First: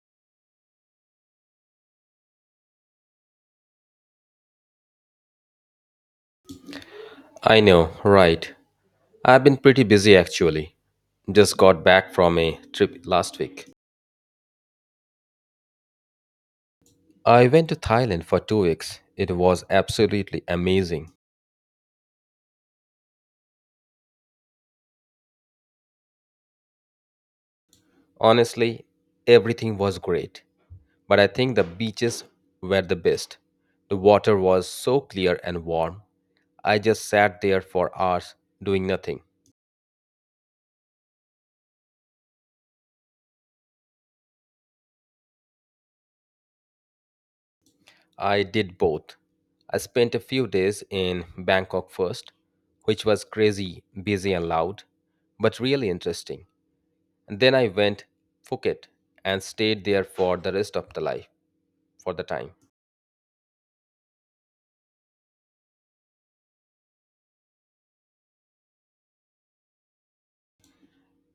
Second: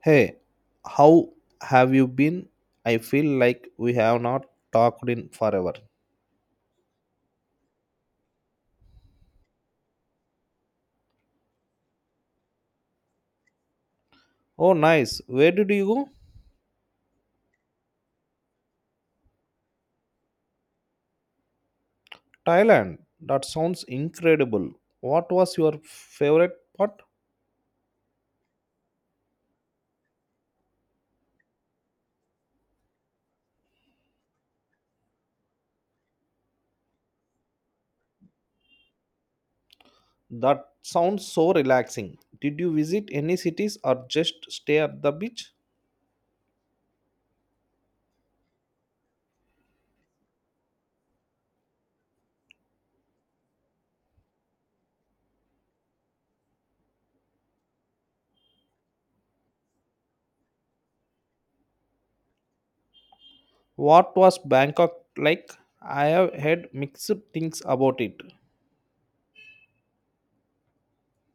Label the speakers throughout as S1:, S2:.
S1: Hey, how have you been? I feel like we have not talked in forever.
S2: I know, right. I've been pretty busy actually. Just got back from a trip last week.
S1: Oh, nice. Where did you go?
S2: I went to Thailand for 2 weeks. It was absolutely amazing.
S1: Thailand. That sounds incredible. What was your favorite part?
S2: Honestly, everything was great. But I think the beaches were the best. The water was so clear and warm. I just sat there for hours doing nothing.
S1: That sounds so relaxing. Did you visit any cities or just stay at the beach?
S2: I did both. I spent a few days in Bangkok first, which was crazy, busy, and loud, but really interesting. And Then I went Phuket and stayed there for the time.
S1: What was Bangkok like? I have heard mixed things about it.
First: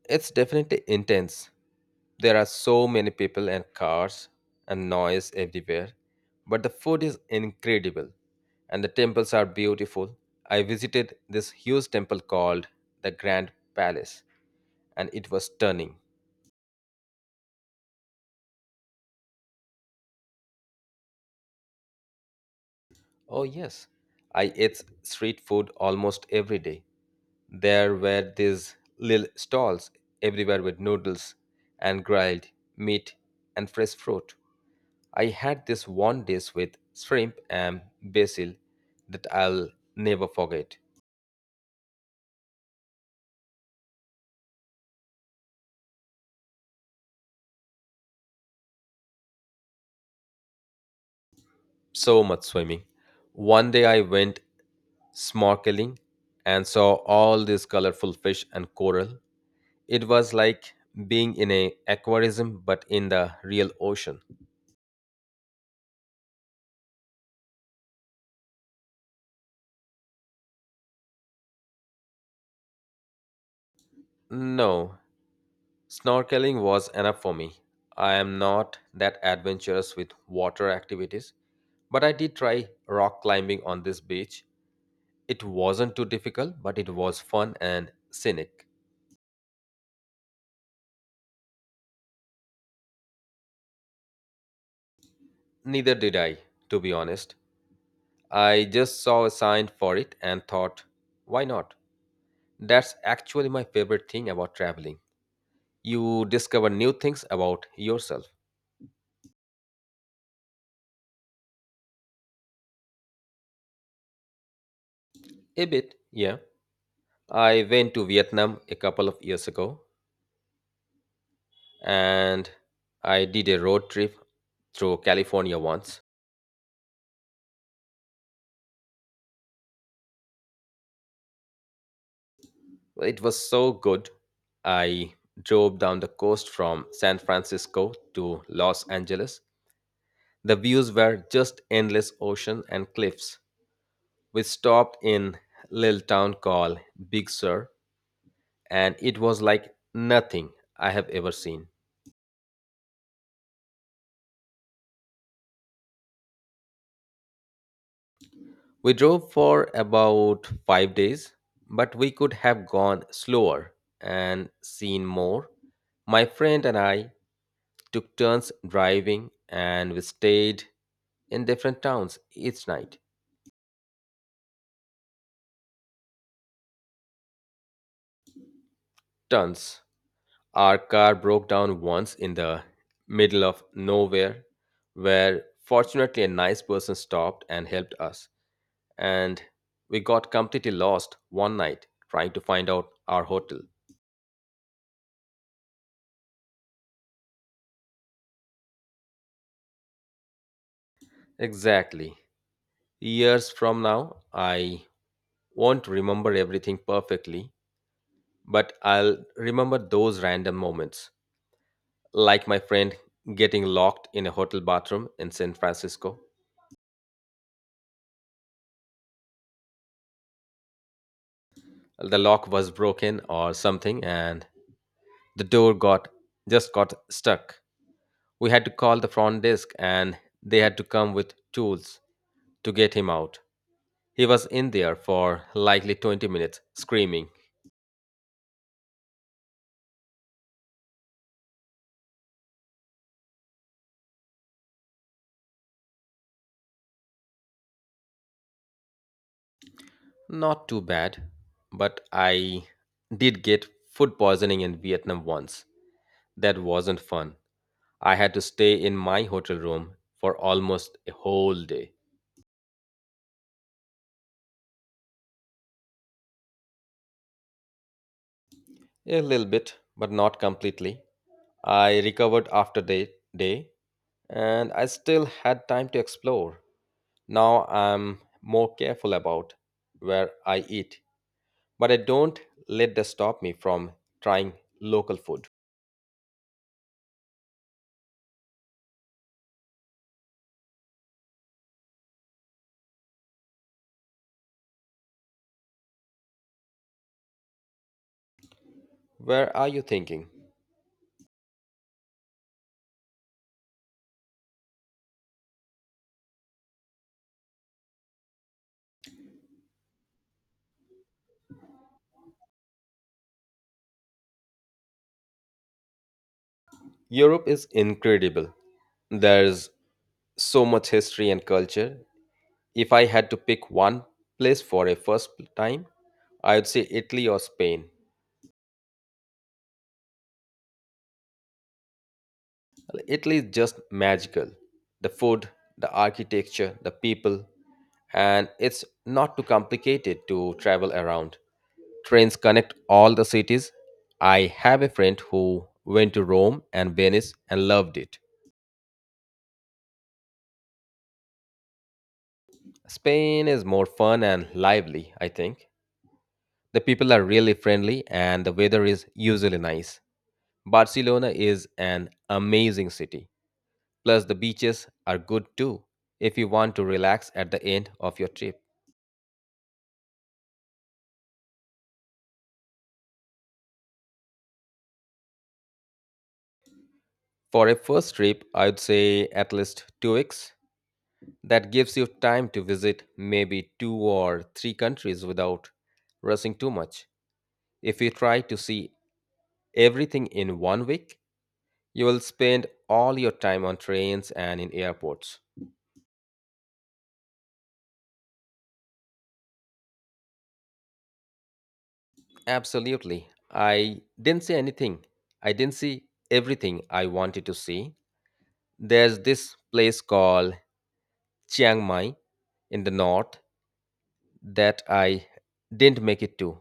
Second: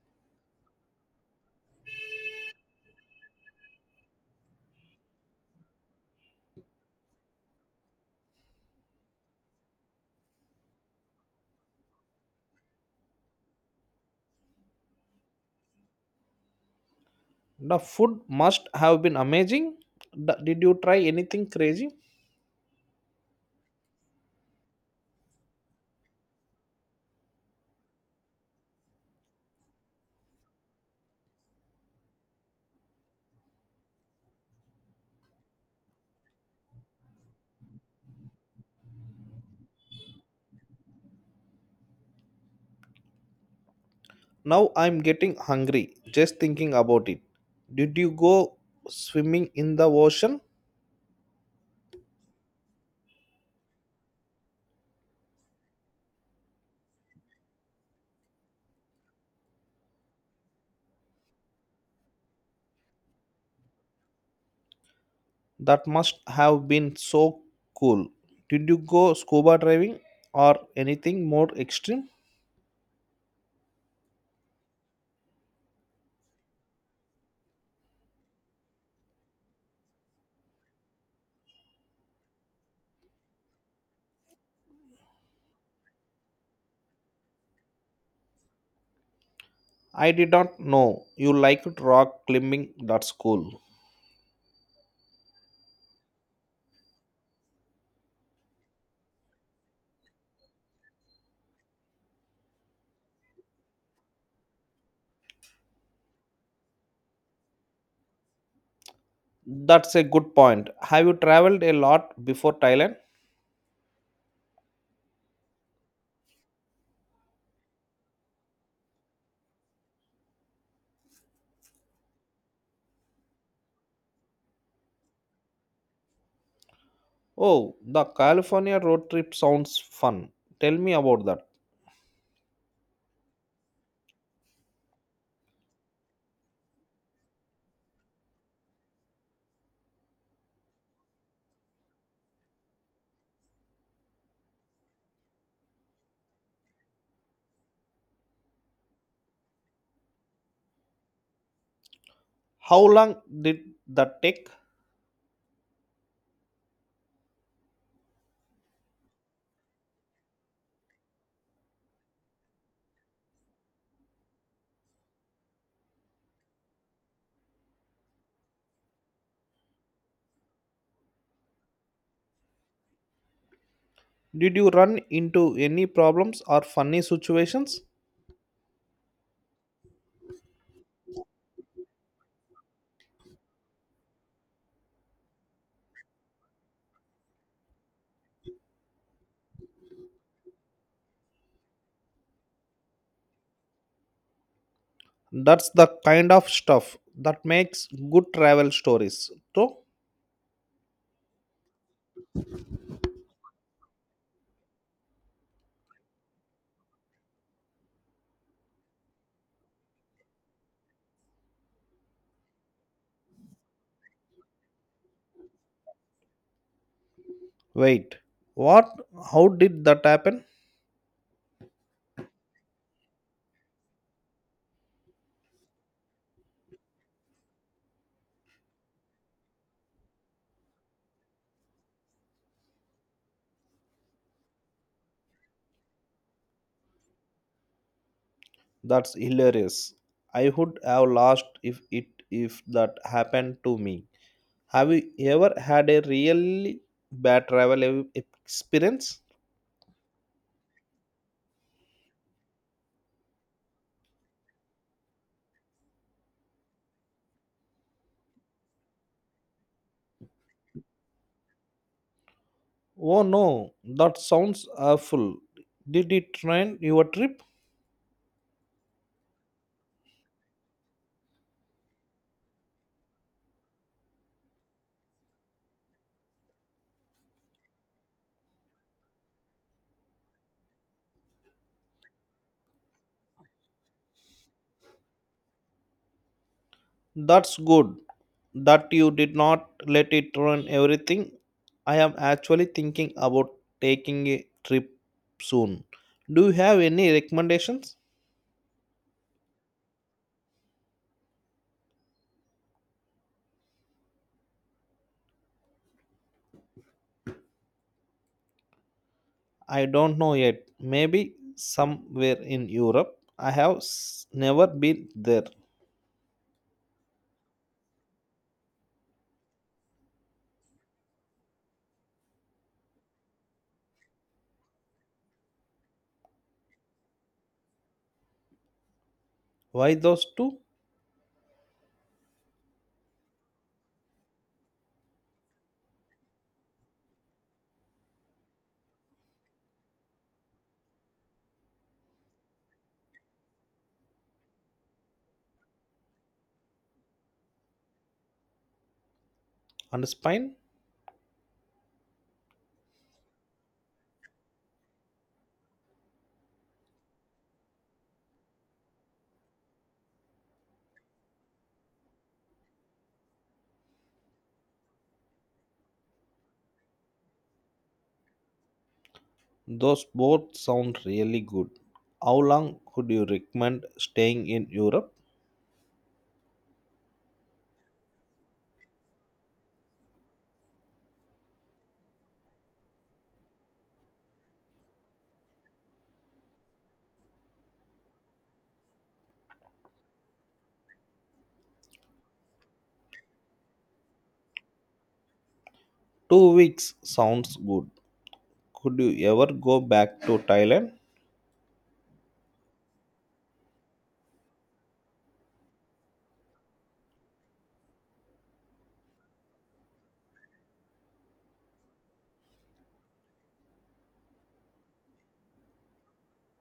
S2: It's definitely intense. There are so many people and cars and noise everywhere, but the food is incredible and the temples are beautiful. I visited this huge temple called the Grand Palace and it was stunning.
S1: The food must have been amazing. Did you try anything crazy?
S2: Oh yes, I ate street food almost every day. There were these little stalls everywhere with noodles and grilled meat and fresh fruit. I had this one dish with shrimp and basil that I'll never forget.
S1: Now I'm getting hungry just thinking about it. Did you go swimming in the ocean?
S2: So much swimming. One day I went snorkeling and saw all these colorful fish and coral. It was like being in a aquarism but in the real ocean.
S1: That must have been so cool. Did you go scuba diving or anything more extreme?
S2: No, snorkeling was enough for me. I am not that adventurous with water activities, but I did try rock climbing on this beach. It wasn't too difficult, but it was fun and scenic.
S1: I did not know you liked rock climbing. That's cool.
S2: Neither did I, to be honest. I just saw a sign for it and thought, why not? That's actually my favorite thing about traveling. You discover new things about yourself.
S1: That's a good point. Have you traveled a lot before Thailand?
S2: A bit, yeah. I went to Vietnam a couple of years ago and I did a road trip through California once.
S1: Oh, the California road trip sounds fun. Tell me about that.
S2: It was so good. I drove down the coast from San Francisco to Los Angeles. The views were just endless ocean and cliffs. We stopped in little town called Big Sur and it was like nothing I have ever seen.
S1: How long did that take?
S2: We drove for about 5 days, but we could have gone slower and seen more. My friend and I took turns driving and we stayed in different towns each night.
S1: Did you run into any problems or funny situations?
S2: Turns. Our car broke down once in the middle of nowhere, where fortunately a nice person stopped and helped us. And we got completely lost one night trying to find out our hotel.
S1: That's the kind of stuff that makes good travel stories. So,
S2: Exactly. Years from now, I won't remember everything perfectly, but I'll remember those random moments like my friend getting locked in a hotel bathroom in San Francisco.
S1: wait, what? How did that happen?
S2: The lock was broken or something, and the door got just got stuck. We had to call the front desk, and they had to come with tools to get him out. He was in there for likely 20 minutes, screaming.
S1: That's hilarious. I would have lost if that happened to me. Have you ever had a really bad travel experience?
S2: Not too bad, but I did get food poisoning in Vietnam once. That wasn't fun. I had to stay in my hotel room for almost a whole day.
S1: Oh no, that sounds awful. Did it ruin your trip?
S2: A little bit, but not completely. I recovered after the day, and I still had time to explore. Now I'm more careful about where I eat, but I don't let that stop me from trying local food.
S1: That's good that you did not let it ruin everything. I am actually thinking about taking a trip soon. Do you have any recommendations?
S2: Where are you thinking?
S1: I don't know yet. Maybe somewhere in Europe. I have never been there.
S2: Europe is incredible. There's so much history and culture. If I had to pick one place for a first time, I would say Italy or Spain.
S1: Why those two?
S2: Italy is just magical. The food, the architecture, the people, and it's not too complicated to travel around. Trains connect all the cities. I have a friend who went to Rome and Venice and loved it.
S1: And Spain?
S2: Spain is more fun and lively, I think. The people are really friendly and the weather is usually nice. Barcelona is an amazing city. Plus, the beaches are good too if you want to relax at the end of your trip.
S1: Those both sound really good. How long could you recommend staying in Europe?
S2: For a first trip, I'd say at least 2 weeks. That gives you time to visit maybe two or three countries without rushing too much. If you try to see everything in one week, you will spend all your time on trains and in airports.
S1: 2 weeks sounds good. Could you ever go back to Thailand?
S2: Absolutely. I didn't see anything. I didn't see Everything I wanted to see. There's this place called Chiang Mai in the north that I didn't make it to,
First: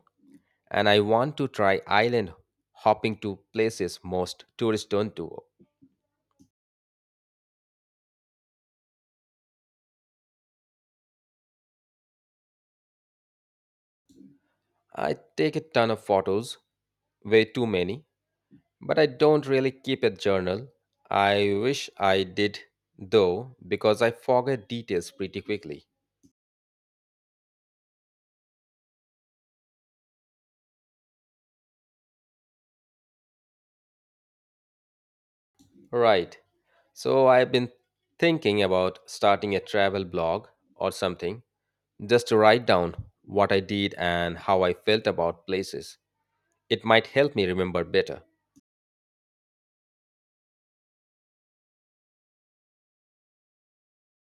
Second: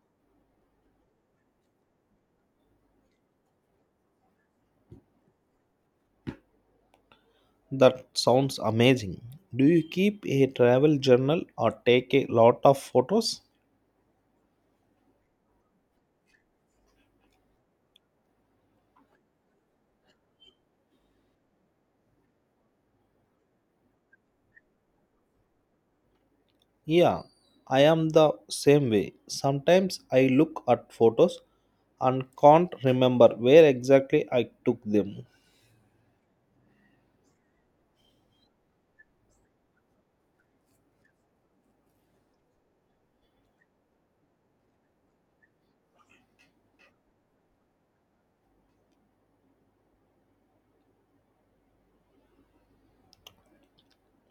S2: and I want to try island hopping to places most tourists don't do.
S1: That sounds amazing. Do you keep a travel journal or take a lot of photos?
S2: I take a ton of photos, way too many, but I don't really keep a journal. I wish I did though, because I forget details pretty quickly.
S1: Yeah, I am the same way. Sometimes I look at photos and can't remember where exactly I took them.
S2: Right, so I've been thinking about starting a travel blog or something just to write down what I did and how I felt about places. It might help me remember better.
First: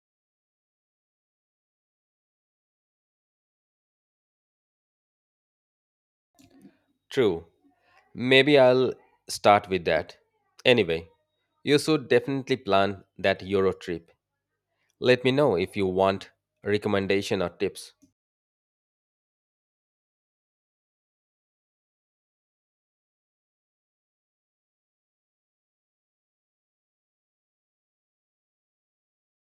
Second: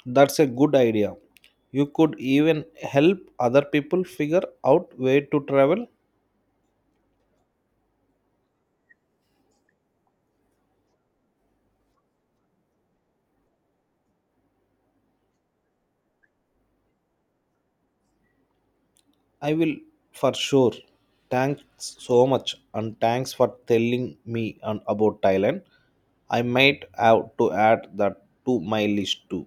S1: That's a good idea. You could even help other people figure out where to travel.
S2: True. Maybe I'll start with that. Anyway, you should definitely plan that Euro trip. Let me know if you want recommendation or tips.
S1: I will for sure. Thanks so much and thanks for telling me and about Thailand. I might have to add that to my list too.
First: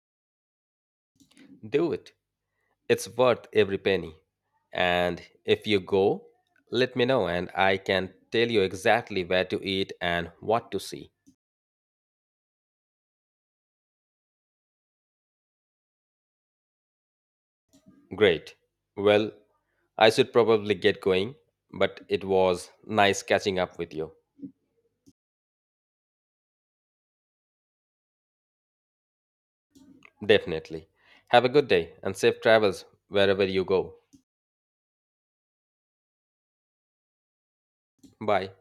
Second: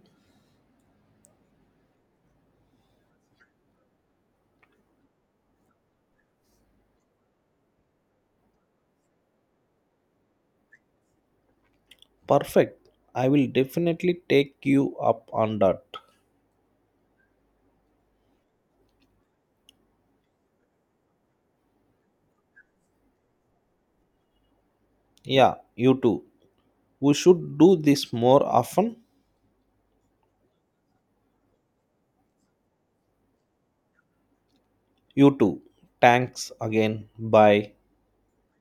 S2: Do it. It's worth every penny. And if you go, let me know and I can tell you exactly where to eat and what to see.
S1: Perfect. I will definitely take you up on that.
S2: Great. Well, I should probably get going, but it was nice catching up with you.
S1: Yeah, you too. We should do this more often.
S2: Definitely. Have a good day and safe travels wherever you go.
S1: You too. Thanks again. Bye.
S2: Bye.